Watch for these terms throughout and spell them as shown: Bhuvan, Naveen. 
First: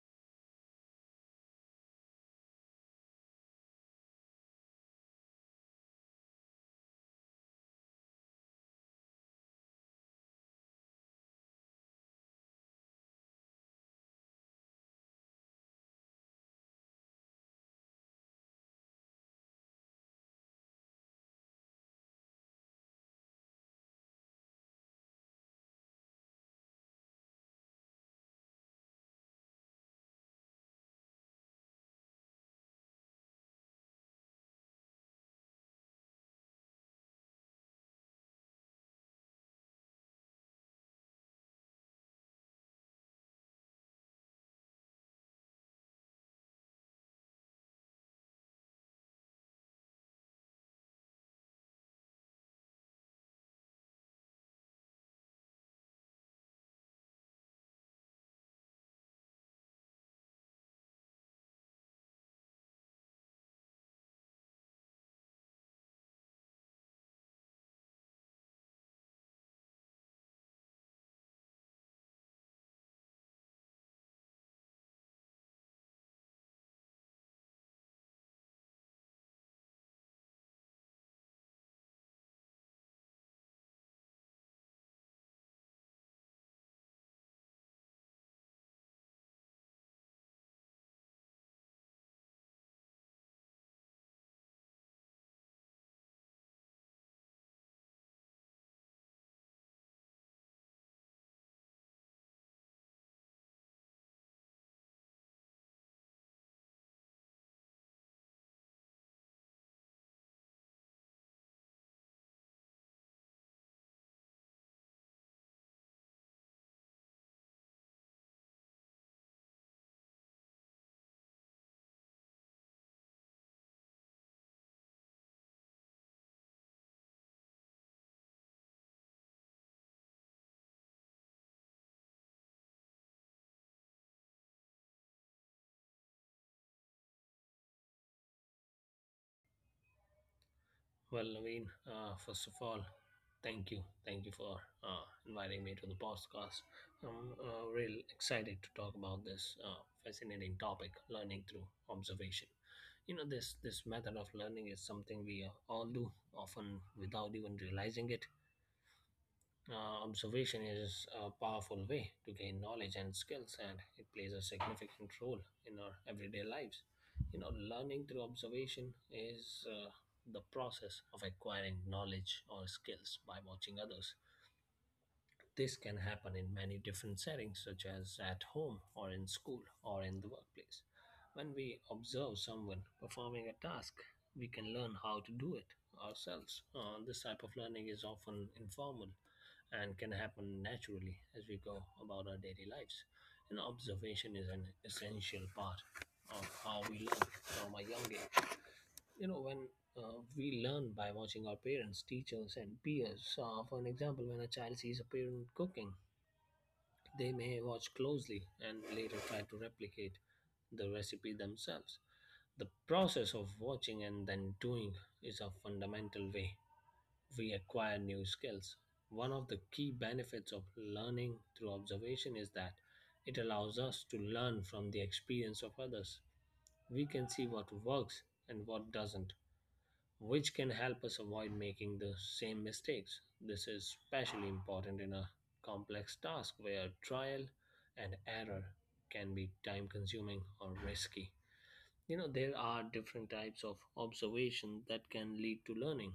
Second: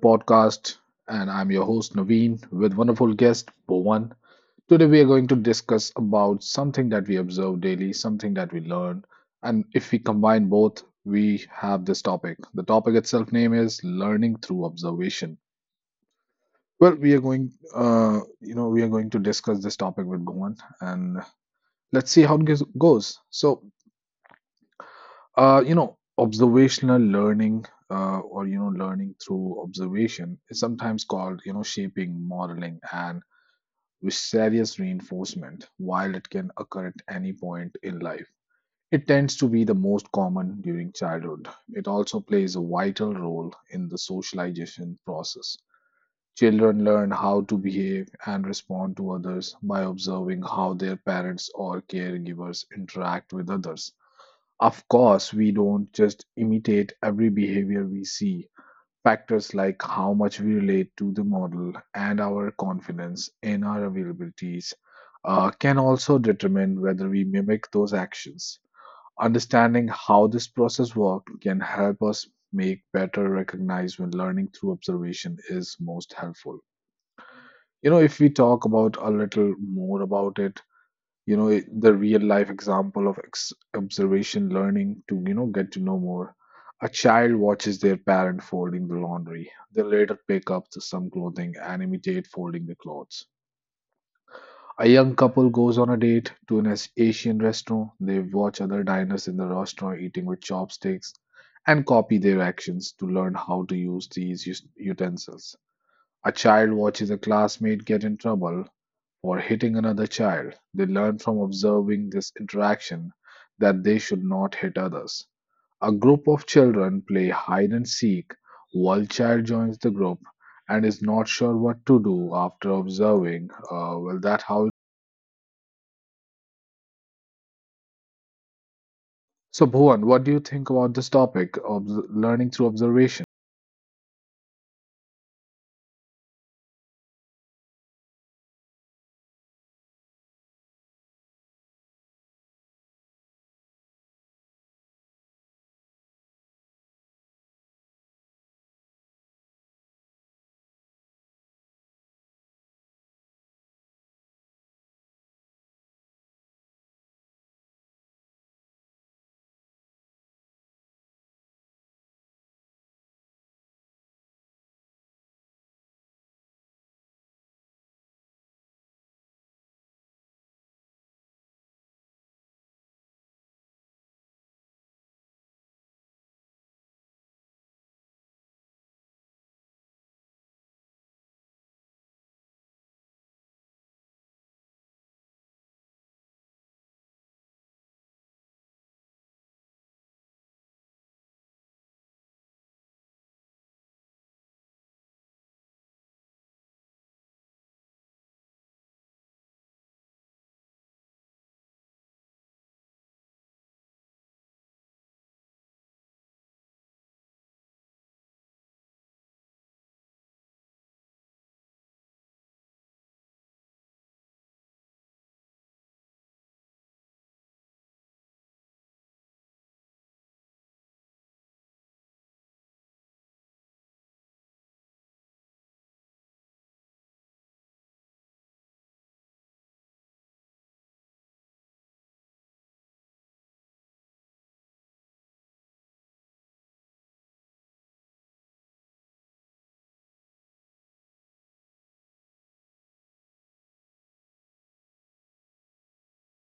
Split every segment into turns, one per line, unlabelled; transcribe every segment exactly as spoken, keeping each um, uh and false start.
podcast. And I'm your host, Naveen, with wonderful guest, Bhuvan. Today, we are going to discuss about something that we observe daily, something that we learn. And if we combine both, we have this topic. The topic itself name is learning through observation. Well, we are going, uh, you know, we are going to discuss this topic with Bhuvan and let's see how it goes. goes. So Uh, you know, observational learning, uh, or you know, learning through observation is sometimes called, you know, shaping, modeling, and vicarious reinforcement. While it can occur at any point in life, it tends to be the most common during childhood. It also plays a vital role in the socialization process. Children learn how to behave and respond to others by observing how their parents or caregivers interact with others. Of course, we don't just imitate every behavior we see. Factors like how much we relate to the model and our confidence in our availabilities uh, can also determine whether we mimic those actions. Understanding how this process works can help us make better recognize when learning through observation is most helpful. You know, if we talk about a little more about it, you know it- the real life example of ex- observation learning to you know get to know more: a child watches their parent folding the laundry, they later pick up the- some clothing and imitate folding the clothes. A young couple goes on a date to an As- asian restaurant. They watch other diners in the restaurant eating with chopsticks and copy their actions to learn how to use these us- utensils. A child watches a classmate get in trouble or hitting another child, they learn from observing this interaction that they should not hit others. A group of children play hide and seek. One child joins the group and is not sure what to do after observing. Uh, well, that how. So, Bhuvan, what do you think about this topic of learning through observation?
Well, Naveen, uh, first of all, thank you. Thank you for uh, inviting me to the podcast. I'm uh, real excited to talk about this uh, fascinating topic, learning through observation. You know, this, this method of learning is something we uh, all do, often without even realizing it. Uh, observation is a powerful way to gain knowledge and skills, and it plays a significant role in our everyday lives. You know, learning through observation is uh, the process of acquiring knowledge or skills by watching others. This can happen in many different settings, such as at home or in school or in the workplace. When we observe someone performing a task, we can learn how to do it ourselves. Uh, this type of learning is often informal and can happen naturally as we go about our daily lives. And observation is an essential part of how we learn from a young age. You know, when uh, We learn by watching our parents, teachers, and peers. So, for an example, when a child sees a parent cooking, they may watch closely and later try to replicate the recipe themselves. The process of watching and then doing is a fundamental way we acquire new skills. One of the key benefits of learning through observation is that it allows us to learn from the experience of others. We can see what works and what doesn't, which can help us avoid making the same mistakes. This is especially important in a complex task where trial and error can be time consuming or risky. You know, there are different types of observation that can lead to learning.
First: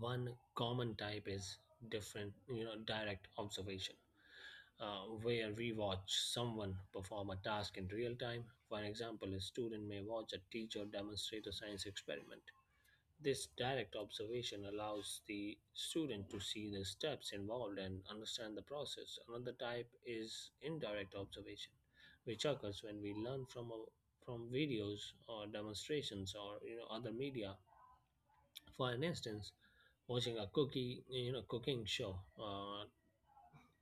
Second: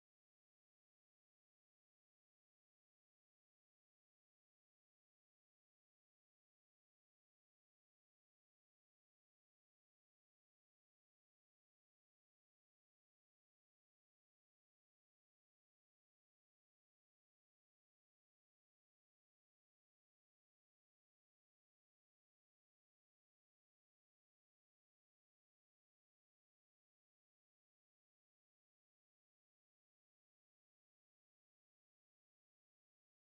One common type is different, you know, direct observation, uh, where we watch someone perform a task in real time. For example, a student may watch a teacher demonstrate a science experiment. This direct observation allows the student to see the steps involved and understand the process. Another type is indirect observation, which occurs when we learn from a, from videos or demonstrations or you know other media. For an instance, watching a cookie, you know, cooking show uh,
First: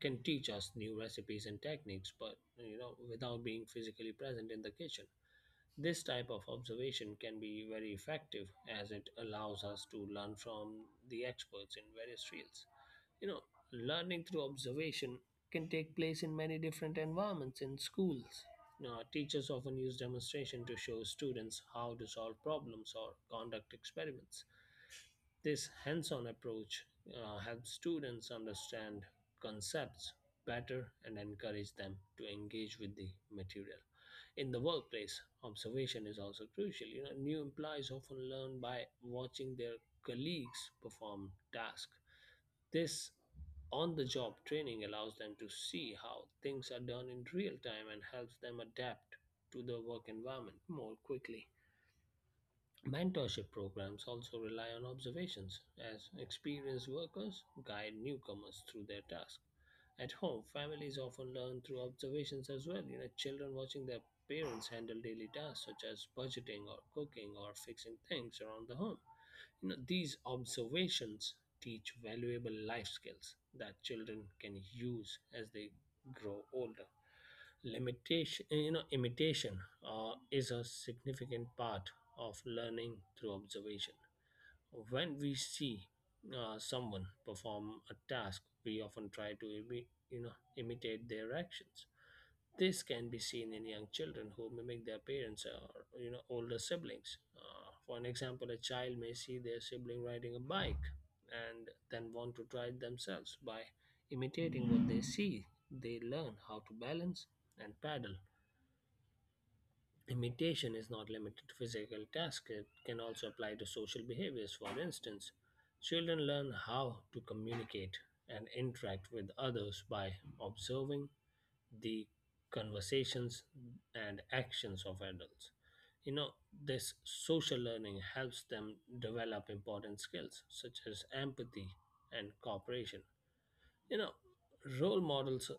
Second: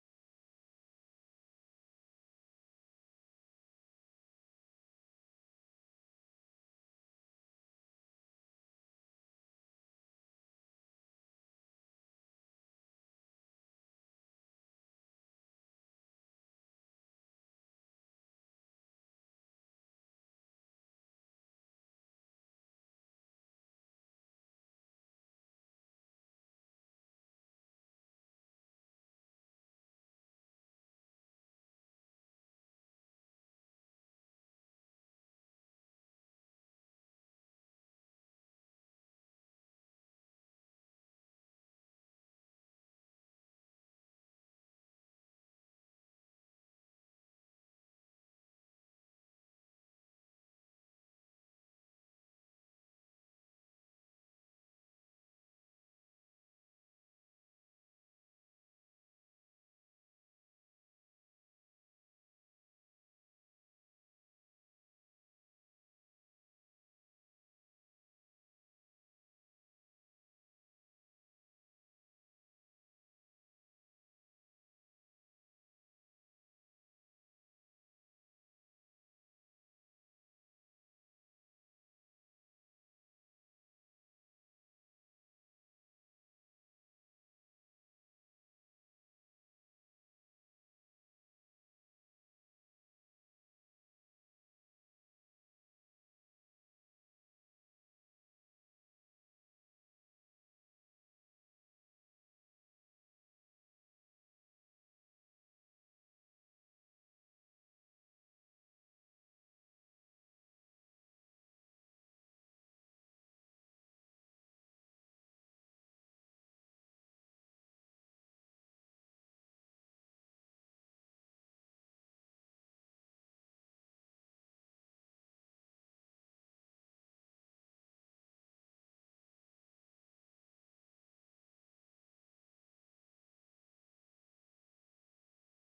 can teach us new recipes and techniques, but you know, without being physically present in the kitchen. This type of observation can be very effective as it allows us to learn from the experts in various fields. You know, Learning through observation can take place in many different environments in schools. Now, teachers often use demonstration to show students how to solve problems or conduct experiments. This hands on approach uh, helps students understand concepts better and encourage them to engage with the material. In the workplace, observation is also crucial. You know, new employees often learn by watching their colleagues perform tasks. This on the job training allows them to see how things are done in real time and helps them adapt to the work environment more quickly. Mentorship programs also rely on observations, as experienced workers guide newcomers through their tasks. At home, families often learn through observations as well. You know, children watching their parents handle daily tasks such as budgeting or cooking or fixing things around the home. You know, these observations teach valuable life skills that children can use as they grow older. Limitation eh, you know Imitation uh, is a significant part of learning through observation. When we see uh, someone perform a task, we often try to imi- you know imitate their actions. This can be seen in young children who mimic their parents or you know older siblings. Uh, for an example, a child may see their sibling riding a bike and then want to try it themselves. By imitating what they see, they learn how to balance and paddle. Imitation is not limited to physical tasks, it can also apply to social behaviors. For instance, children learn how to communicate and interact with others by observing the conversations and actions of adults. You know, this social learning helps them develop important skills such as empathy and cooperation. You know, Role models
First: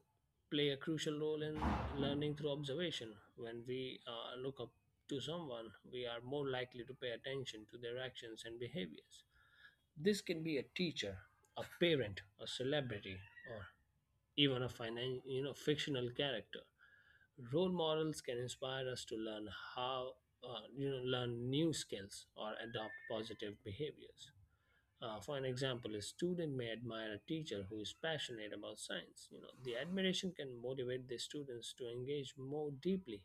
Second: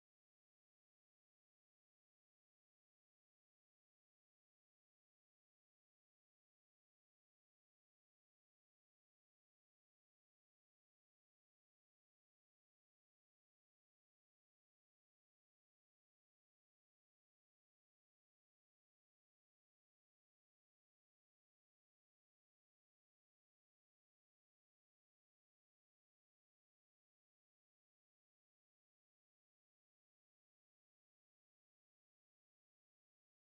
play a crucial role in learning through observation. When we uh, look up to someone, we are more likely to pay attention to their actions and behaviors. This can be a teacher, a parent, a celebrity, or even a finan- you know fictional character. Role models can inspire us to learn how uh, you know learn new skills or adopt positive behaviors. Uh, for an example, a student may admire a teacher who is passionate about science. You know, the admiration can motivate the students to engage more deeply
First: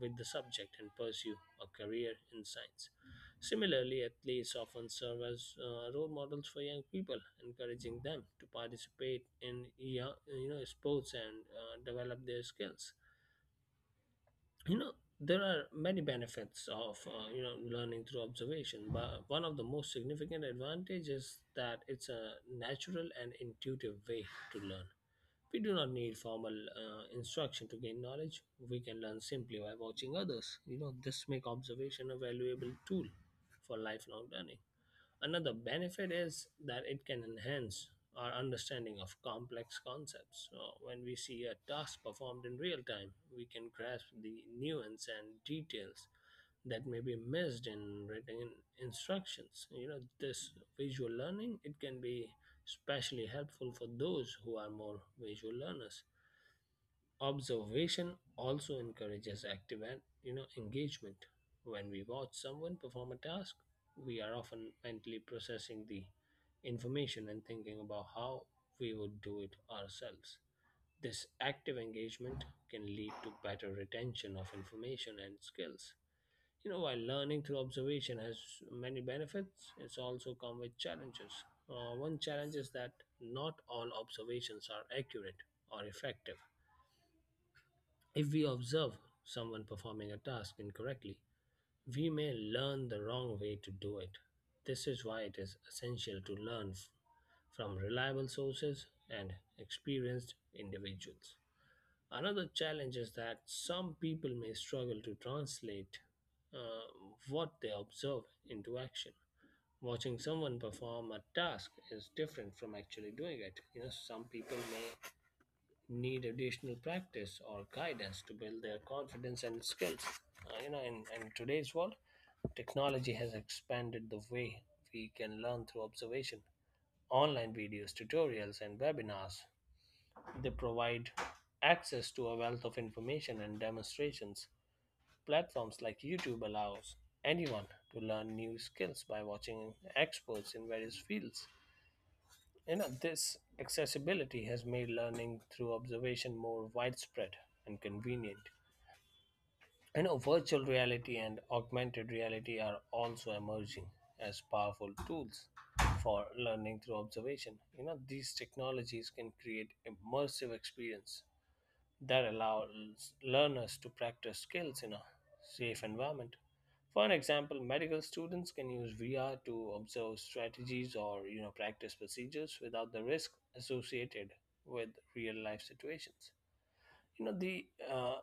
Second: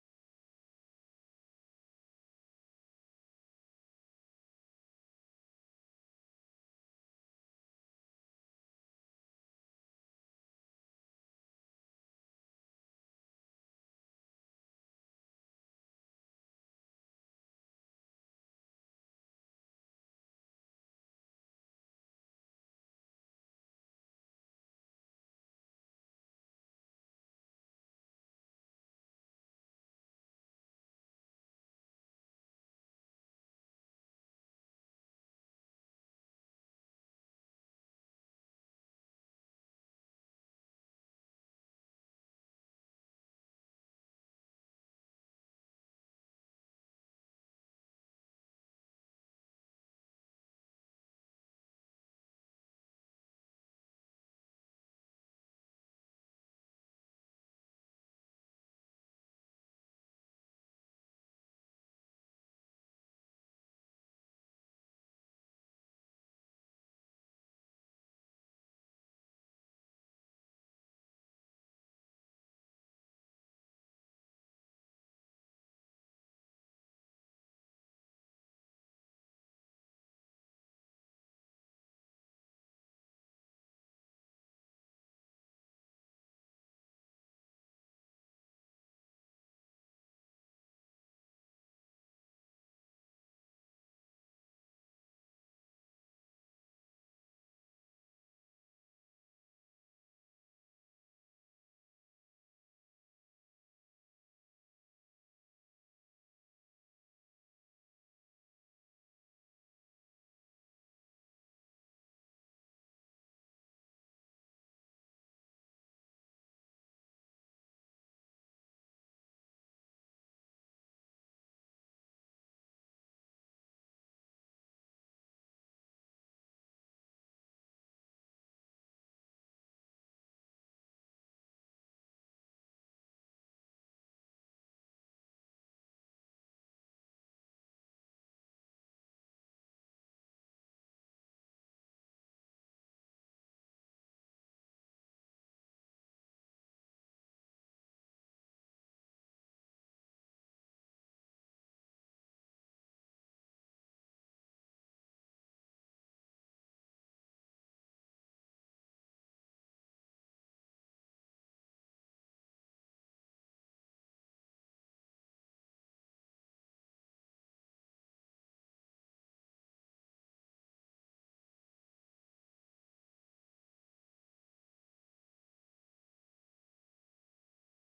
with the subject and pursue a career in science. Similarly, athletes often serve as uh, role models for young people, encouraging them to participate in yo- you know sports and uh, develop their skills. You know there are many benefits of uh, you know learning through observation, but one of the most significant advantages is that it's a natural and intuitive way to learn. We do not need formal uh, instruction to gain knowledge. We can learn simply by watching others. You know, this make observation a valuable tool for lifelong learning. Another benefit is that it can enhance our understanding of complex concepts. So when we see a task performed in real time, we can grasp the nuance and details that may be missed in written instructions. You know, this visual learning it can be especially helpful for those who are more visual learners. Observation also encourages active and you know engagement. When we watch someone perform a task, we are often mentally processing the information and thinking about how we would do it ourselves. This active engagement can lead to better retention of information and skills. You know, while learning through observation has many benefits, it's also come with challenges. Uh, one challenge is that not all observations are accurate or effective. If we observe someone performing a task incorrectly, we may learn the wrong way to do it. This is why it is essential to learn f- from reliable sources and experienced individuals. Another challenge is that some people may struggle to translate uh, what they observe into action. Watching someone perform a task is different from actually doing it. You know, some people may need additional practice or guidance to build their confidence and skills. Uh, you know, in, in today's world, technology has expanded the way we can learn through observation. Online videos, tutorials, and webinars they provide access to a wealth of information and demonstrations. Platforms like YouTube allows anyone to learn new skills by watching experts in various fields. You know, this accessibility has made learning through observation more widespread and convenient. You know, virtual reality and augmented reality are also emerging as powerful tools for learning through observation. You know, these technologies can create immersive experience that allows learners to practice skills in a safe environment. For an example, medical students can use V R to observe strategies or you know practice procedures without the risk associated with real life situations. You know the uh,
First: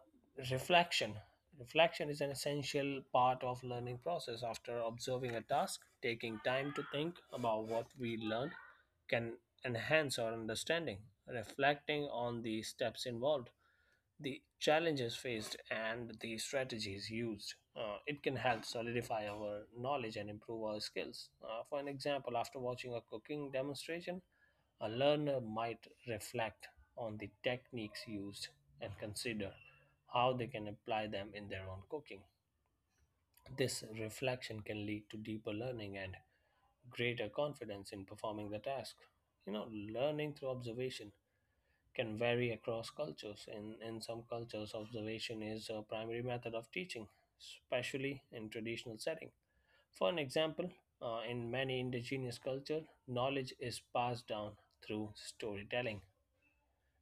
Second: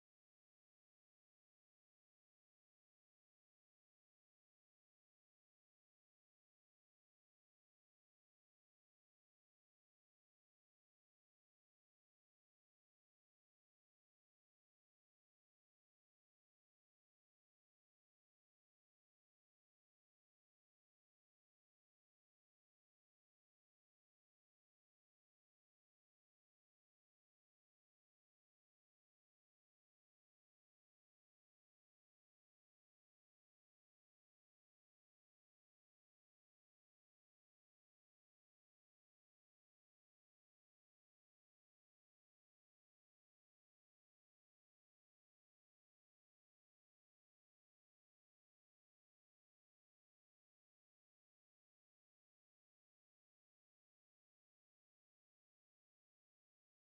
Reflection. Reflection is an essential part of learning process. After observing a task, taking time to think about what we learned can enhance our understanding. Reflecting on the steps involved, the challenges faced, and the strategies used. Uh, it can help solidify our knowledge and improve our skills. Uh, for an example, after watching a cooking demonstration, a learner might reflect on the techniques used and consider how they can apply them in their own cooking. This reflection can lead to deeper learning and greater confidence in performing the task. You know, learning through observation can vary across cultures. In, in some cultures, observation is a primary method of teaching, especially in traditional setting. For an example, uh, in many indigenous cultures, knowledge is passed down through storytelling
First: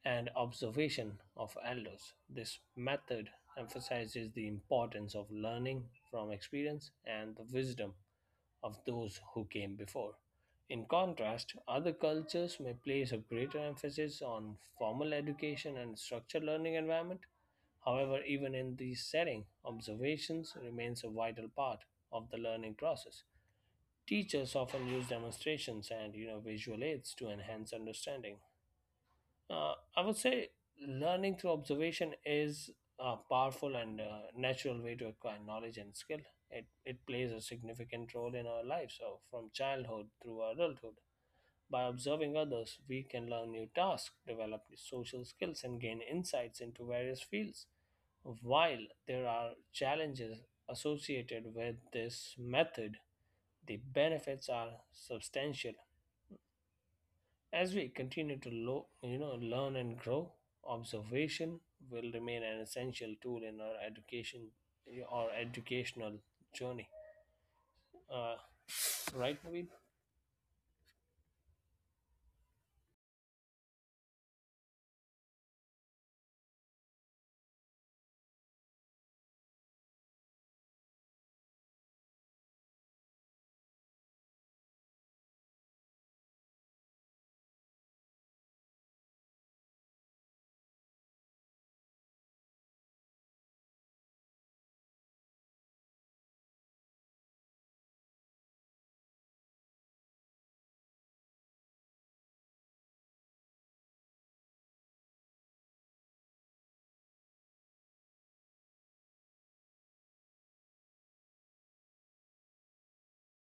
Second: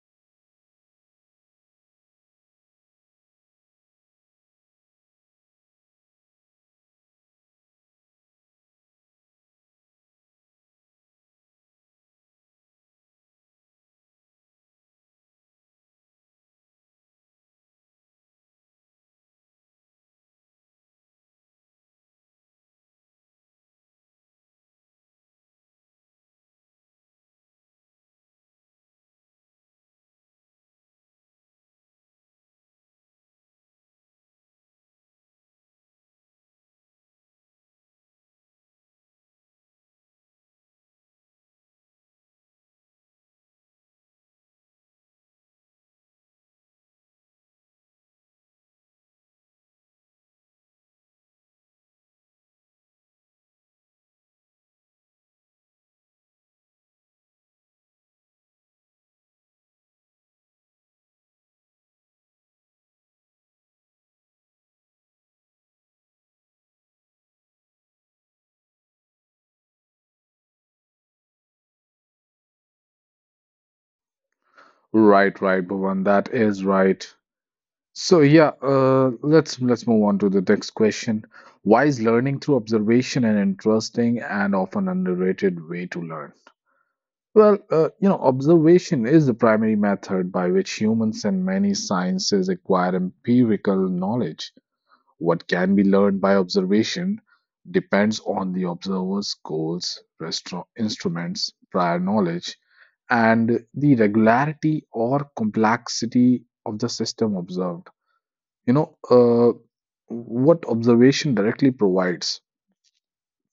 and observation of elders. This method emphasizes the importance of learning from experience and the wisdom of those who came before. In contrast, other cultures may place a greater emphasis on formal education and structured learning environment. However, even in these settings, observations remains a vital part of the learning process. Teachers often use demonstrations and you know visual aids to enhance understanding. uh, I would say learning through observation is a powerful and uh, natural way to acquire knowledge and skill. It, it plays a significant role in our lives, so from childhood through adulthood. By observing others, we can learn new tasks, develop social skills, and gain insights into various fields. While there are challenges associated with this method, the benefits are substantial. As we continue to lo- you know, learn and grow, observation will remain an essential tool in our education or educational journey. Uh, right, Naveen?
Right, right, Bhuvan, that is right. So yeah, uh, let's let's move on to the next question. Why is learning through observation an interesting and often underrated way to learn? Well, uh, you know, observation is the primary method by which humans and many sciences acquire empirical knowledge. What can be learned by observation depends on the observer's goals, restro- instruments, prior knowledge, and the regularity or complexity of the system observed. You know, uh, what observation directly provides:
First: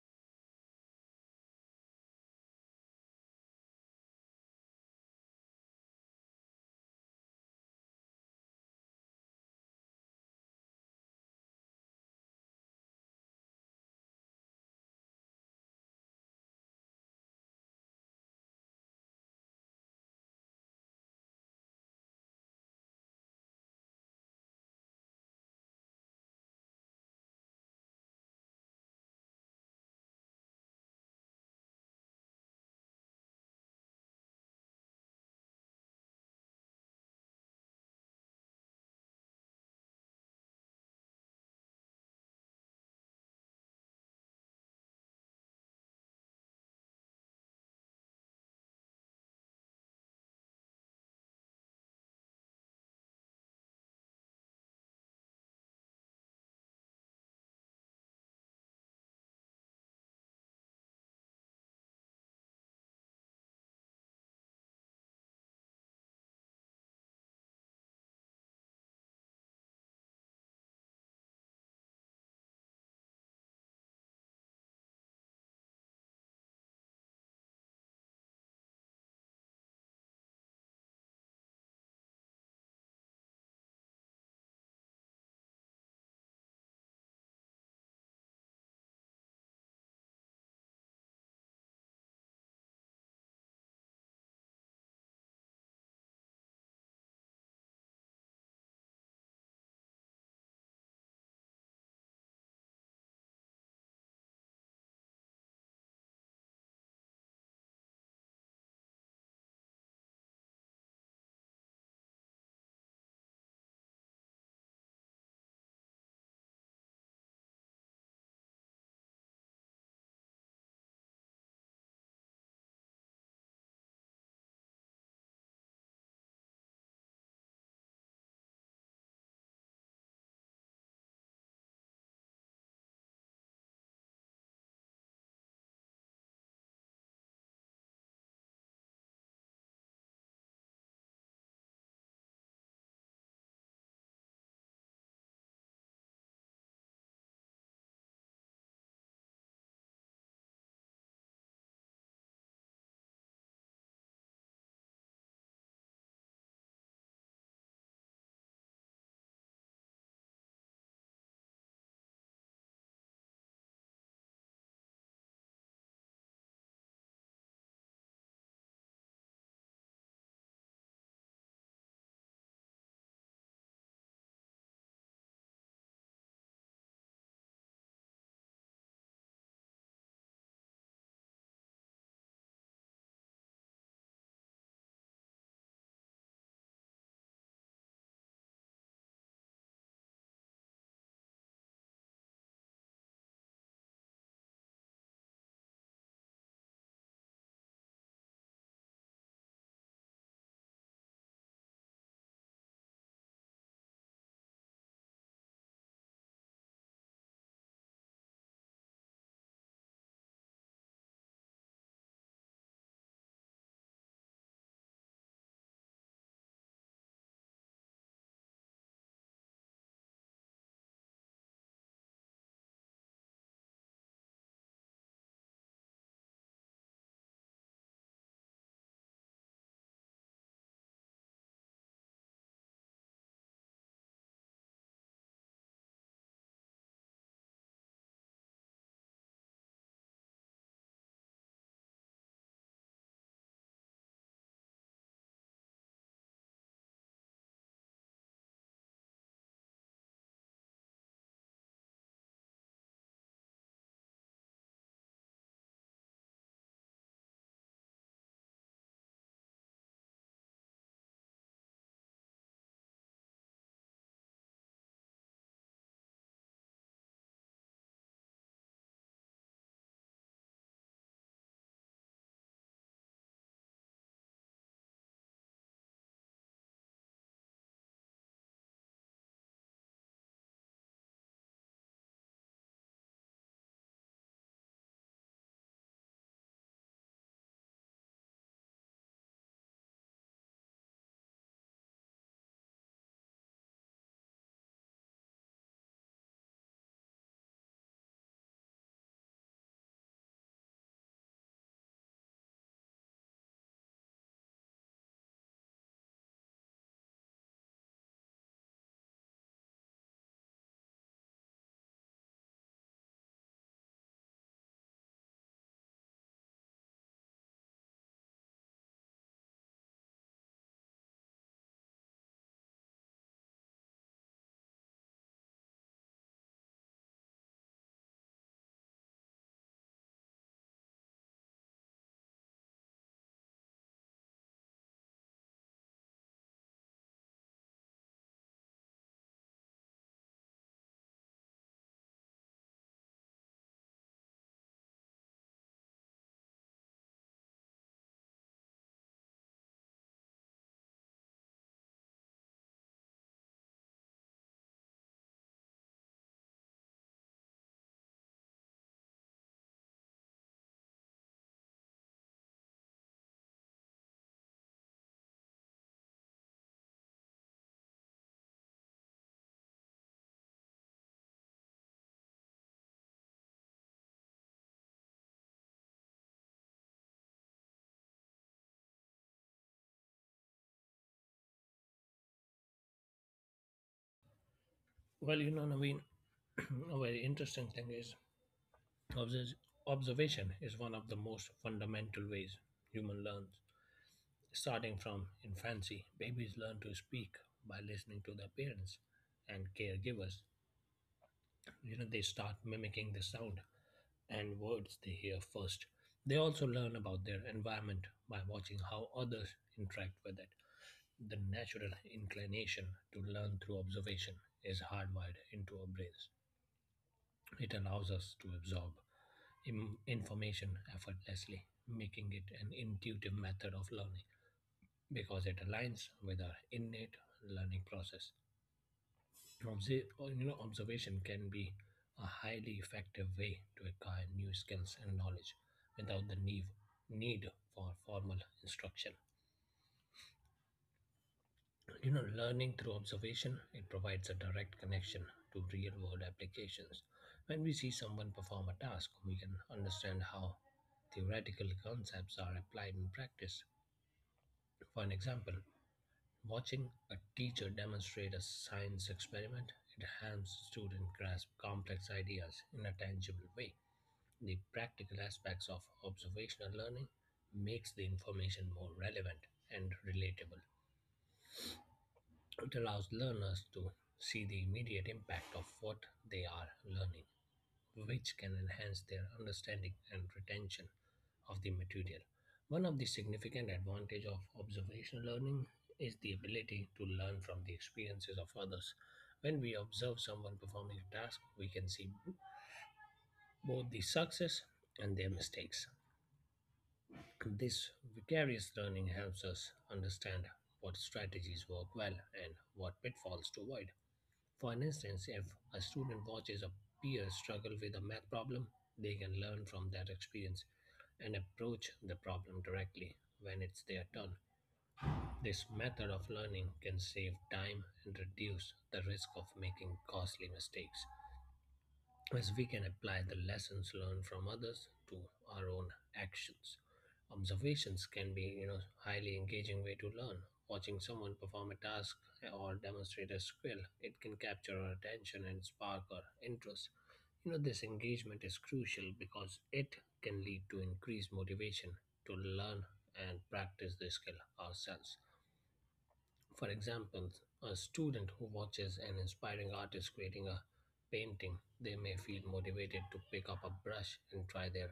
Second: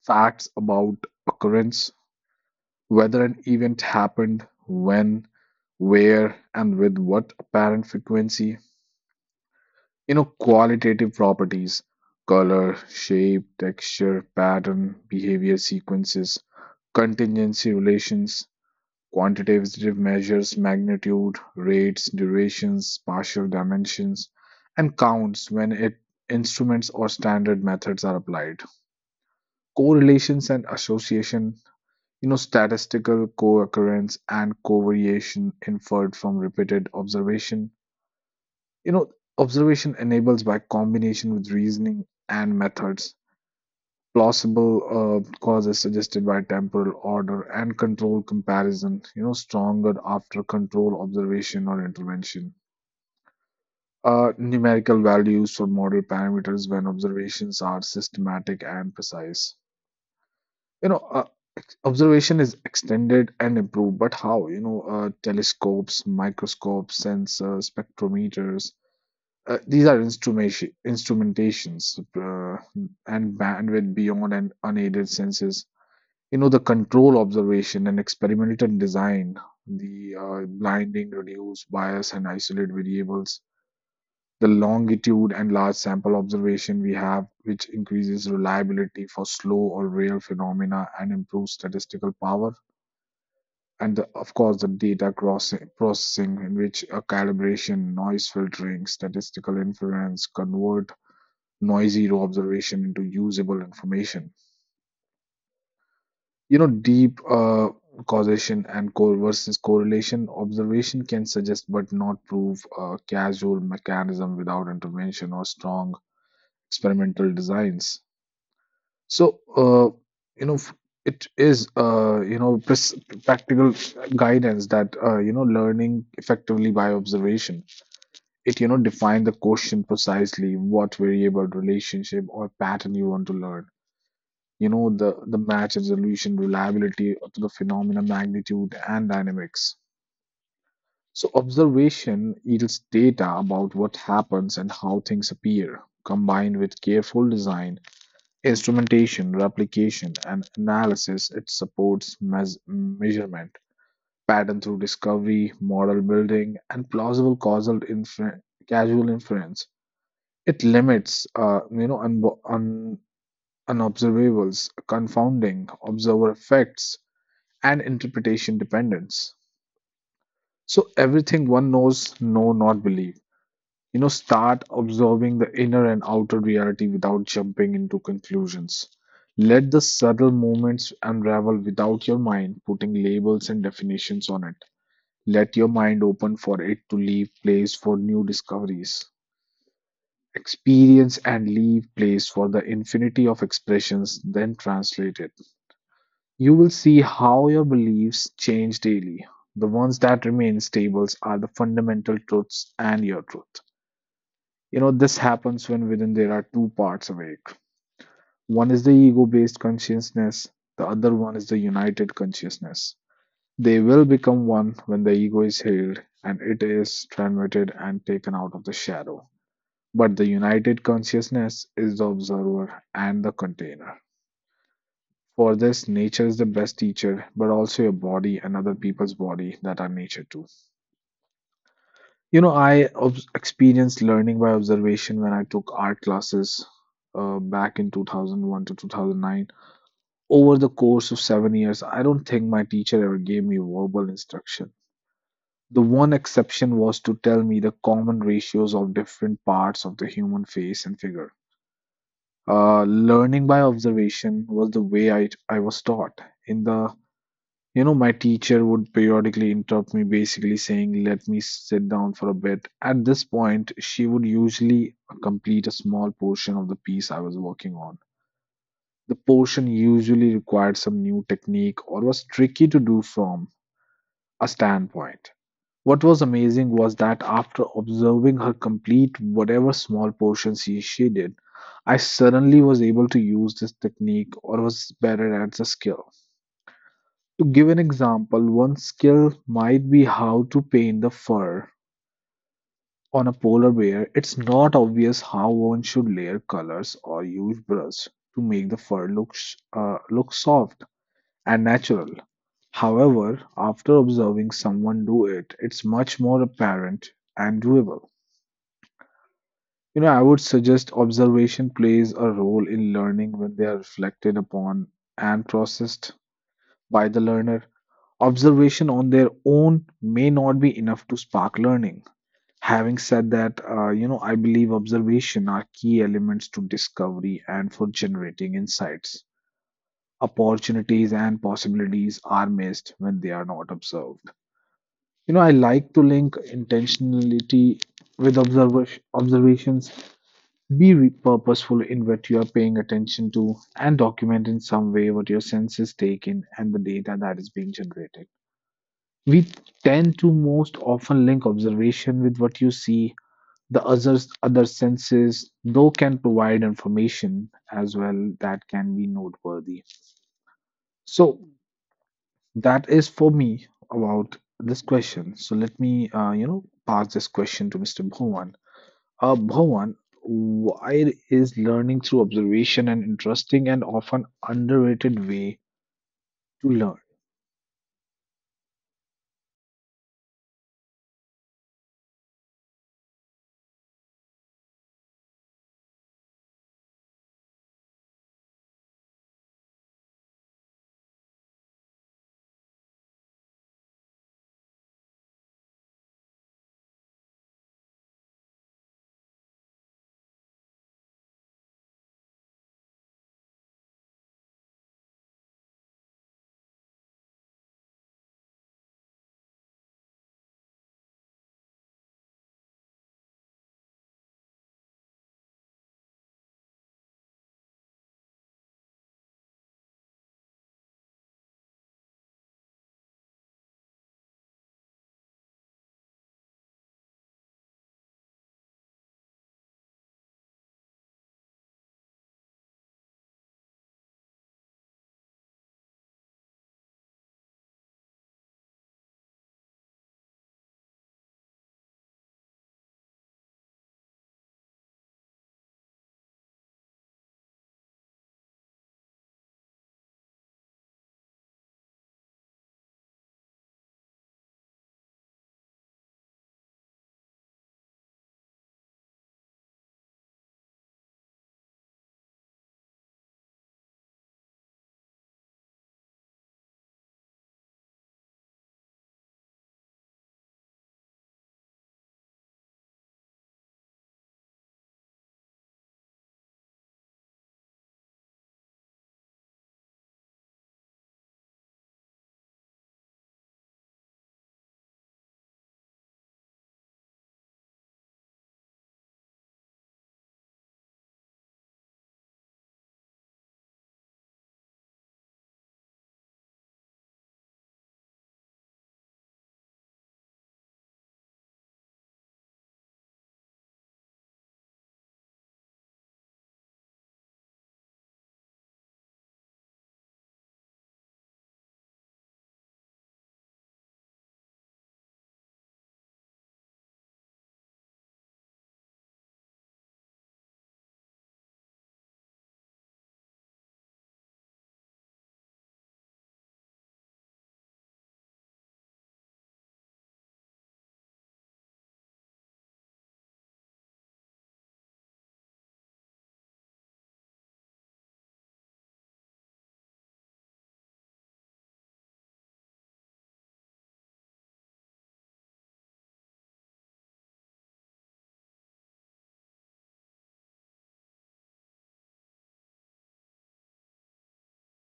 facts about occurrence, whether an event happened, when, where, and with what apparent frequency. You know, qualitative properties, color, shape, texture, pattern, behavior sequences, contingency relations, quantitative measures magnitude, rates, durations, partial dimensions, and counts when it, instruments or standard methods are applied. Correlations and association, you know, statistical co-occurrence and covariation inferred from repeated observation. You know, observation enables by combination with reasoning and methods plausible uh, causes suggested by temporal order and control comparison, you know, stronger after control observation or intervention. Uh, numerical values for model parameters when observations are systematic and precise. You know, uh, observation is extended and improved, but how? You know, uh, telescopes, microscopes, sensors, spectrometers. Uh, these are instrumentation, instrumentations uh, and bandwidth beyond and unaided senses. You know, the control observation and experimental design, the uh, blinding reduce bias and isolate variables, the longitude and large sample observation we have, which increases reliability for slow or rare phenomena and improves statistical power, and the, of course, the data cross processing, in which a calibration noise filtering statistical inference convert noisy observation into usable information. You know, deep uh, causation and co- versus correlation observation can suggest but not prove a causal mechanism without intervention or strong experimental designs. So, uh, you know, f- it is, uh, you know, pres- practical guidance that, uh, you know, learning effectively by observation. It, you know, define the question precisely what variable, relationship, or pattern you want to learn. You know, the the match resolution reliability of the phenomena magnitude and dynamics. So observation yields data about what happens and how things appear, combined with careful design, instrumentation, replication and analysis. It supports mes- measurement, pattern through discovery, model building, and plausible causal infer- casual inference. It limits uh, you know un- un- unobservables, confounding, observer effects, and interpretation dependence. So everything one knows, know, not believe. You know, start observing the inner and outer reality without jumping into conclusions. Let the subtle moments unravel without your mind putting labels and definitions on it. Let your mind open for it to leave place for new discoveries. Experience and leave place for the infinity of expressions, then translate it. You will see how your beliefs change daily. The ones that remain stable are the fundamental truths and your truth. You know, this happens when within there are two parts awake. One is the ego based consciousness, the other one is the united consciousness. They will become one when the ego is healed and it is transmuted and taken out of the shadow. But the united consciousness is the observer and the container. For this, nature is the best teacher, but also your body and other people's body that are nature too. You know, I ob- experienced learning by observation when I took art classes uh, back in two thousand one to two thousand nine. Over the course of seven years, I don't think my teacher ever gave me verbal instruction. The one exception was to tell me the common ratios of different parts of the human face and figure. Uh, learning by observation was the way I, I was taught. In the You know, my teacher would periodically interrupt me, basically saying, "Let me sit down for a bit." At this point, she would usually complete a small portion of the piece I was working on. The portion usually required some new technique or was tricky to do from a standpoint. What was amazing was that after observing her complete whatever small portion she, she did, I suddenly was able to use this technique or was better at the skill. To give an example, one skill might be how to paint the fur on a polar bear. It's not obvious how one should layer colors or use brush to make the fur look sh- uh, look soft and natural. However, after observing someone do it, it's much more apparent and doable. You know, I would suggest observation plays a role in learning when they are reflected upon and processed by the learner. Observation on their own may not be enough to spark learning. Having said that, uh, you know, I believe observation are key elements to discovery and for generating insights. Opportunities and possibilities are missed when they are not observed. You know, I like to link intentionality with observer- observations. Be re- purposeful in what you are paying attention to and document in some way what your senses take in and the data that is being generated. We tend to most often link observation with what you see. The others, other senses, though, can provide information as well that can be noteworthy. So that is for me about this question. So let me, uh, you know, pass this question to mister Bhuvan. Uh, Bhuvan, why is learning through observation an interesting and often underrated way to learn?
Well, you know, Naveen, a very interesting thing is obs- observation is one of the most fundamental ways human learns. Starting from infancy, babies learn to speak by listening to their parents and caregivers. You know they start mimicking the sound and words they hear first. They also learn about their environment by watching how others interact with it. The natural inclination to learn through observation is hardwired into our brains. It allows us to absorb im- information effortlessly, making it an intuitive method of learning because it aligns with our innate learning process. Obse- or, you know, observation can be a highly effective way to acquire new skills and knowledge without the need need for formal instruction. You know, learning through observation, it provides a direct connection to real world applications. When we see someone perform a task, we can understand how theoretical concepts are applied in practice. For an example, watching a teacher demonstrate a science experiment, it helps students grasp complex ideas in a tangible way. The practical aspects of observational learning makes the information more relevant and relatable. It allows learners to see the immediate impact of what they are learning, which can enhance their understanding and retention of the material. One of the significant advantages of observational learning is the ability to learn from the experiences of others. When we observe someone performing a task, we can see both the success and their mistakes. This vicarious learning helps us understand what strategies work well and what pitfalls to avoid. For an instance, if a student watches a peer struggle with a math problem, they can learn from that experience and approach the problem directly when it's their turn. This method of learning can save time and reduce the risk of making costly mistakes, as we can apply the lessons learned from others to our own actions. Observations can be, you know, highly engaging way to learn. Watching someone perform a task or demonstrate a skill, it can capture our attention and spark our interest. You know, this engagement is crucial because it can lead to increased motivation to learn and practice the skill ourselves. For example, a student who watches an inspiring artist creating a painting, they may feel motivated to pick up a brush and try their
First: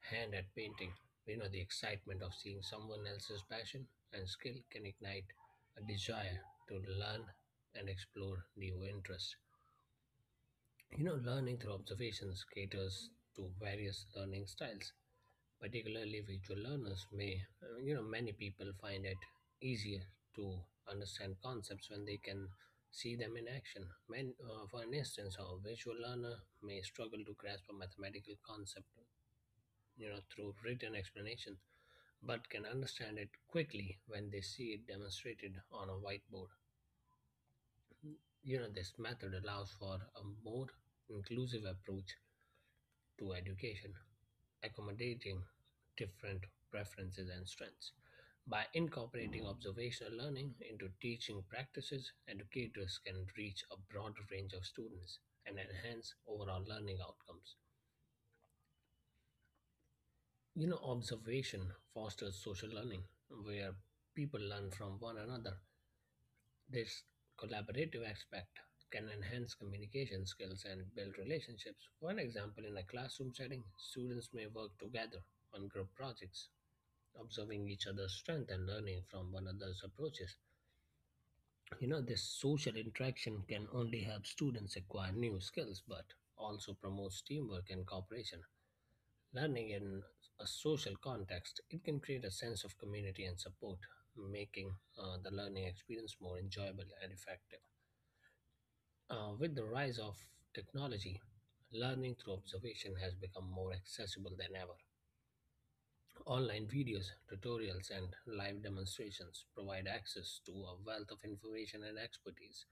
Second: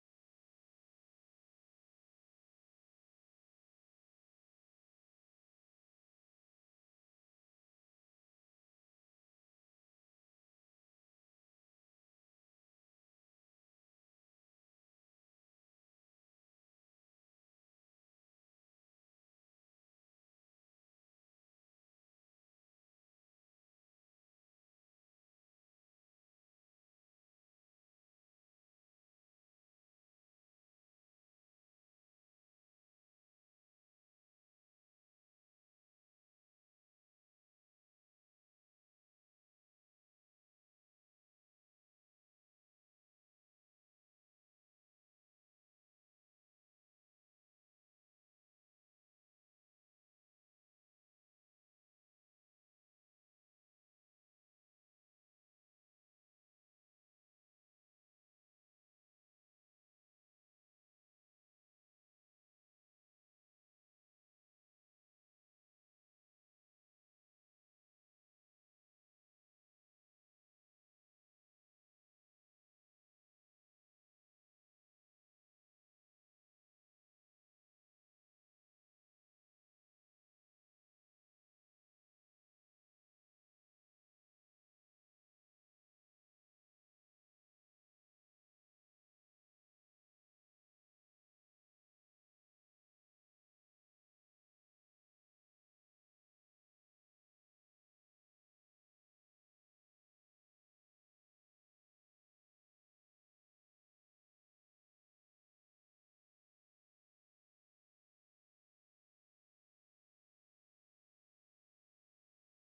hand at painting. You know, the excitement of seeing someone else's passion and skill can ignite a desire to learn and explore new interests. You know, learning through observations caters to various learning styles, particularly visual learners may uh, you know many people find it easier to understand concepts when they can see them in action. Men, uh, for an instance, a visual learner may struggle to grasp a mathematical concept, you know, through written explanation, but can understand it quickly when they see it demonstrated on a whiteboard. You know, this method allows for a more inclusive approach to education, accommodating different preferences and strengths. By incorporating observational learning into teaching practices, educators can reach a broader range of students and enhance overall learning outcomes. You know, observation fosters social learning, where people learn from one another. This collaborative aspect can enhance communication skills and build relationships. For an example, in a classroom setting, students may work together on group projects, observing each other's strength and learning from one another's approaches. You know, this social interaction can only help students acquire new skills, but also promotes teamwork and cooperation. Learning in a social context, it can create a sense of community and support, making uh, the learning experience more enjoyable and effective. Uh, with the rise of technology, learning through observation has become more accessible than ever. Online videos, tutorials, and live demonstrations provide access to a wealth of information and expertise.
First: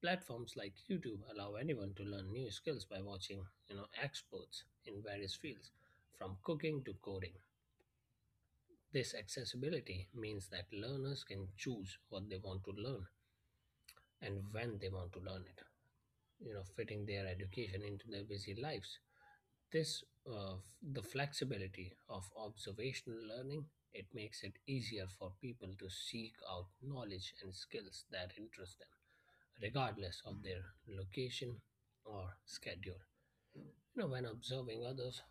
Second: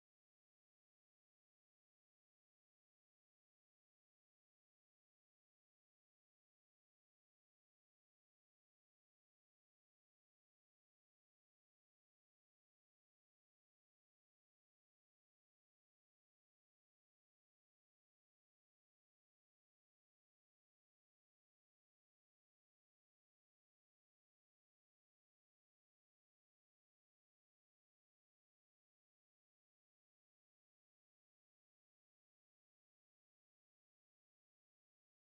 Platforms like YouTube allow anyone to learn new skills by watching, you know, experts in various fields, from cooking to coding. This accessibility means that learners can choose what they want to learn and when they want to learn it, you know, fitting their education into their busy lives. This uh, the flexibility of observational learning, it makes it easier for people to seek out knowledge and skills that interest them regardless of their location or schedule. You know, when observing others,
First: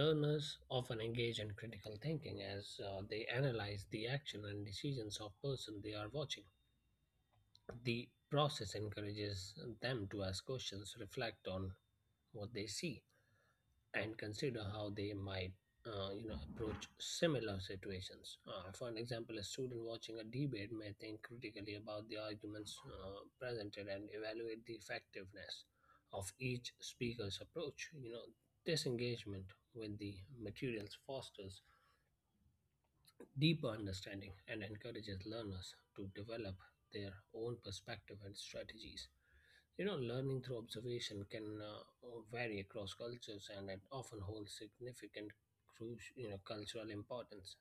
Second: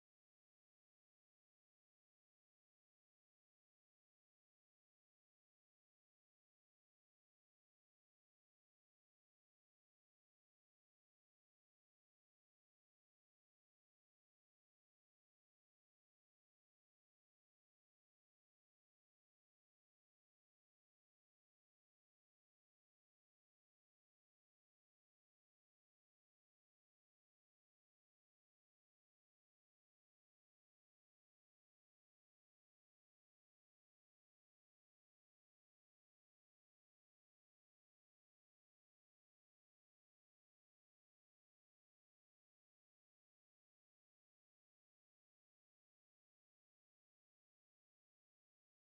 learners often engage in critical thinking as uh, they analyze the action and decisions of person they are watching. The process encourages them to ask questions, reflect on what they see, and consider how they might uh, you know approach similar situations. Uh, for an example, a student watching a debate may think critically about the arguments uh, presented and evaluate the effectiveness of each speaker's approach. You know, this engagement with the materials fosters deeper understanding and encourages learners to develop their own perspective and strategies. You know, learning through observation can uh, vary across cultures and it often holds significant crucial, you know, cultural importance.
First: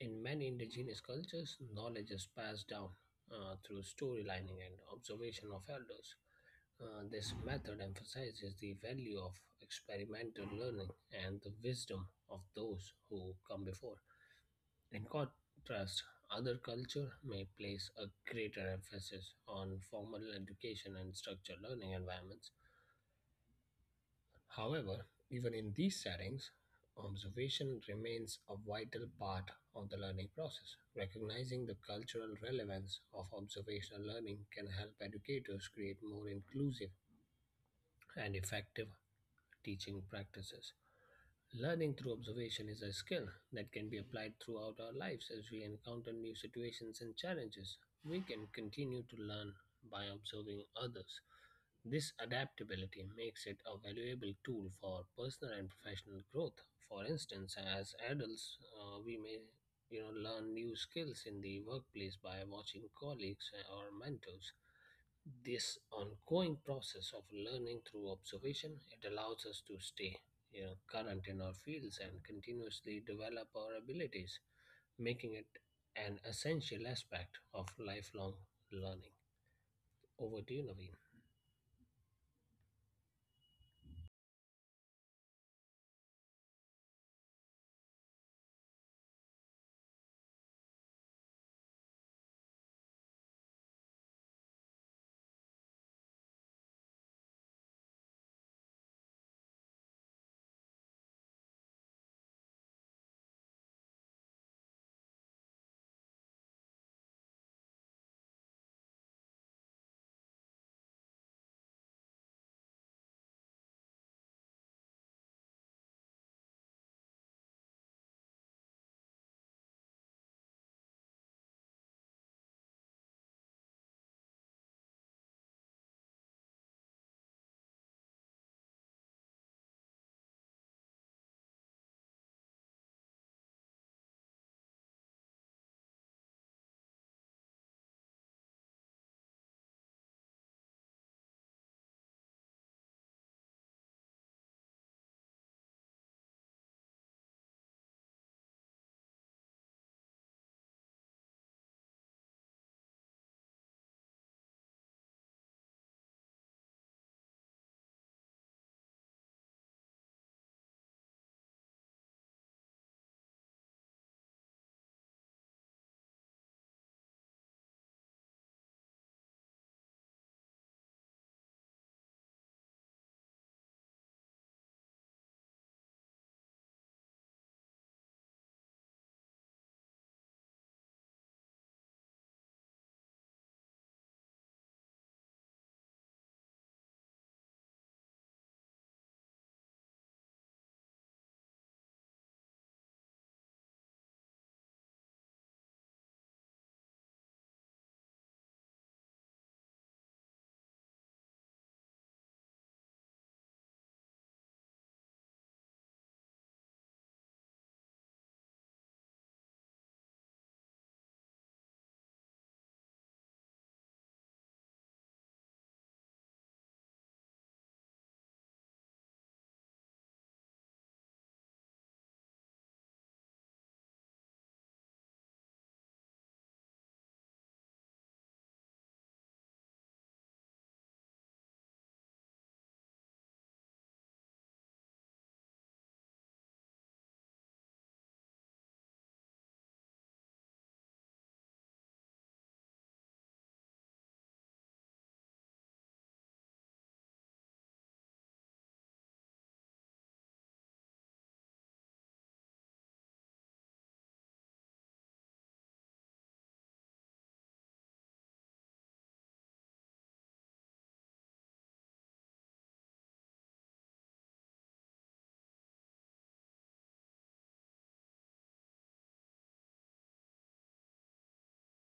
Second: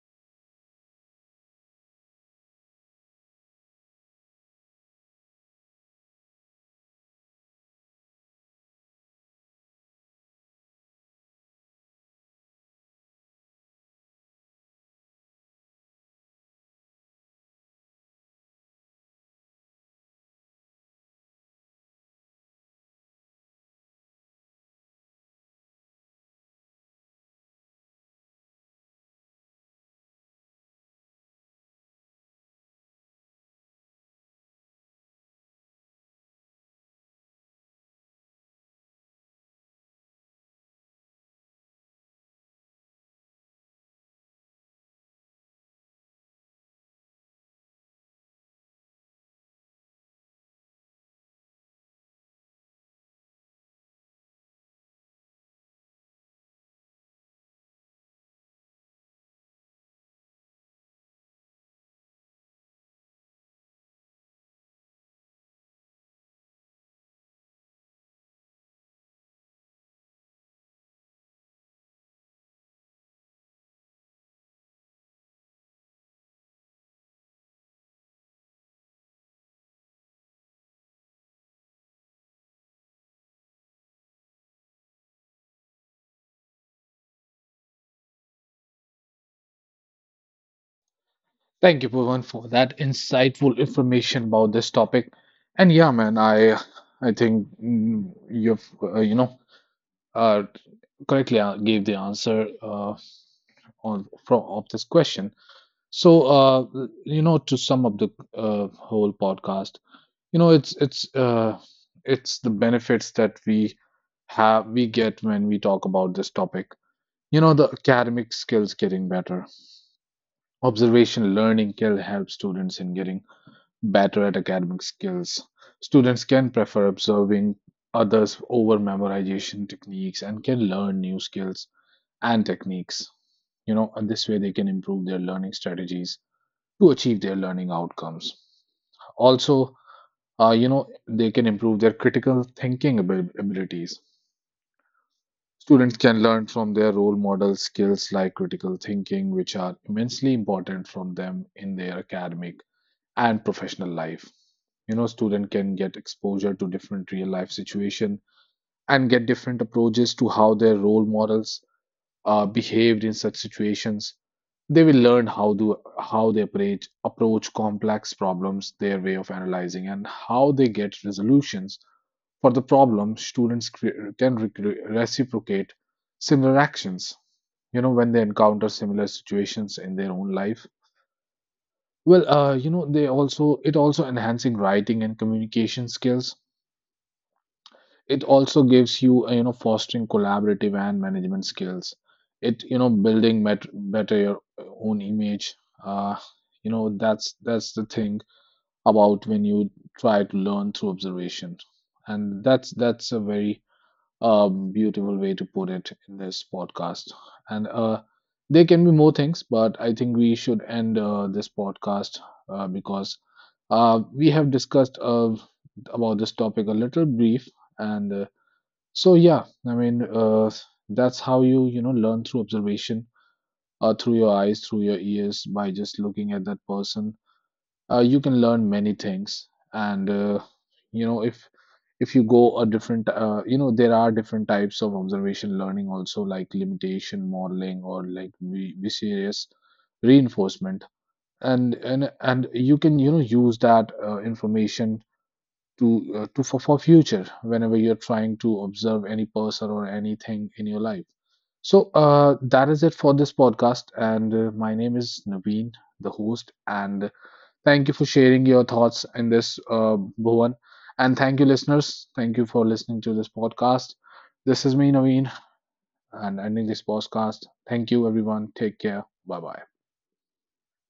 In many indigenous cultures, knowledge is passed down uh, through storylining and observation of elders. Uh, this method emphasizes the value of experimental learning and the wisdom of those who come before. In contrast, other cultures may place a greater emphasis on formal education and structured learning environments. However, even in these settings, observation remains a vital part of the learning process. Recognizing the cultural relevance of observational learning can help educators create more inclusive and effective teaching practices. Learning through observation is a skill that can be applied throughout our lives. As we encounter new situations and challenges, we can continue to learn by observing others. This adaptability makes it a valuable tool for personal and professional growth. For instance, as adults, uh, we may, you know, learn new skills in the workplace by watching colleagues or mentors. This ongoing process of learning through observation, it allows us to stay, you know, current in our fields and continuously develop our abilities, making it an essential aspect of lifelong learning. Over to you, Naveen.
Thank you, Bhuvan, for that insightful information about this topic. And yeah, man, I I think mm, you've uh, you know uh, correctly uh, gave the answer uh, on from of this question. So uh, you know, to sum up the uh, whole podcast, you know, it's it's uh, it's the benefits that we have we get when we talk about this topic. You know, the academic skills getting better, observation learning can help students in getting better at academic skills. Students can prefer observing others over memorization techniques and can learn new skills and techniques. You know, and this way they can improve their learning strategies to achieve their learning outcomes. Also, uh, you know, they can improve their critical thinking abil- abilities. Students can learn from their role model skills like critical thinking, which are immensely important from them in their academic and professional life. You know, student can get exposure to different real life situation and get different approaches to how their role models uh, behaved in such situations. They will learn how do how they approach approach complex problems, their way of analyzing and how they get resolutions for the problem. Students cre- can recre- reciprocate similar actions, you know, when they encounter similar situations in their own life. Well, uh, you know they also, it also enhancing writing and communication skills. It also gives you, uh, you know fostering collaborative and management skills. It, you know building met- better your own image. Uh, you know that's that's the thing about when you try to learn through observation, and that's that's a very um, beautiful way to put it in this podcast. And uh, there can be more things, but I think we should end uh, this podcast, uh, because uh, we have discussed uh, about this topic a little brief. And uh, so yeah, I mean, uh, that's how you, you know learn through observation, uh, through your eyes, through your ears, by just looking at that person. Uh, you can learn many things. And uh, you know if if you go a different, uh, you know there are different types of observation learning also, like limitation modeling or like vi- vicious reinforcement, and and and you can, you know use that uh, information to uh, to for, for future whenever you're trying to observe any person or anything in your life. So uh, that is it for this podcast. And uh, my name is Naveen, the host. And thank you for sharing your thoughts in this, uh, Bhuvan. And thank you, listeners. Thank you for listening to this podcast. This is me, Naveen, and ending this podcast. Thank you, everyone. Take care. Bye bye.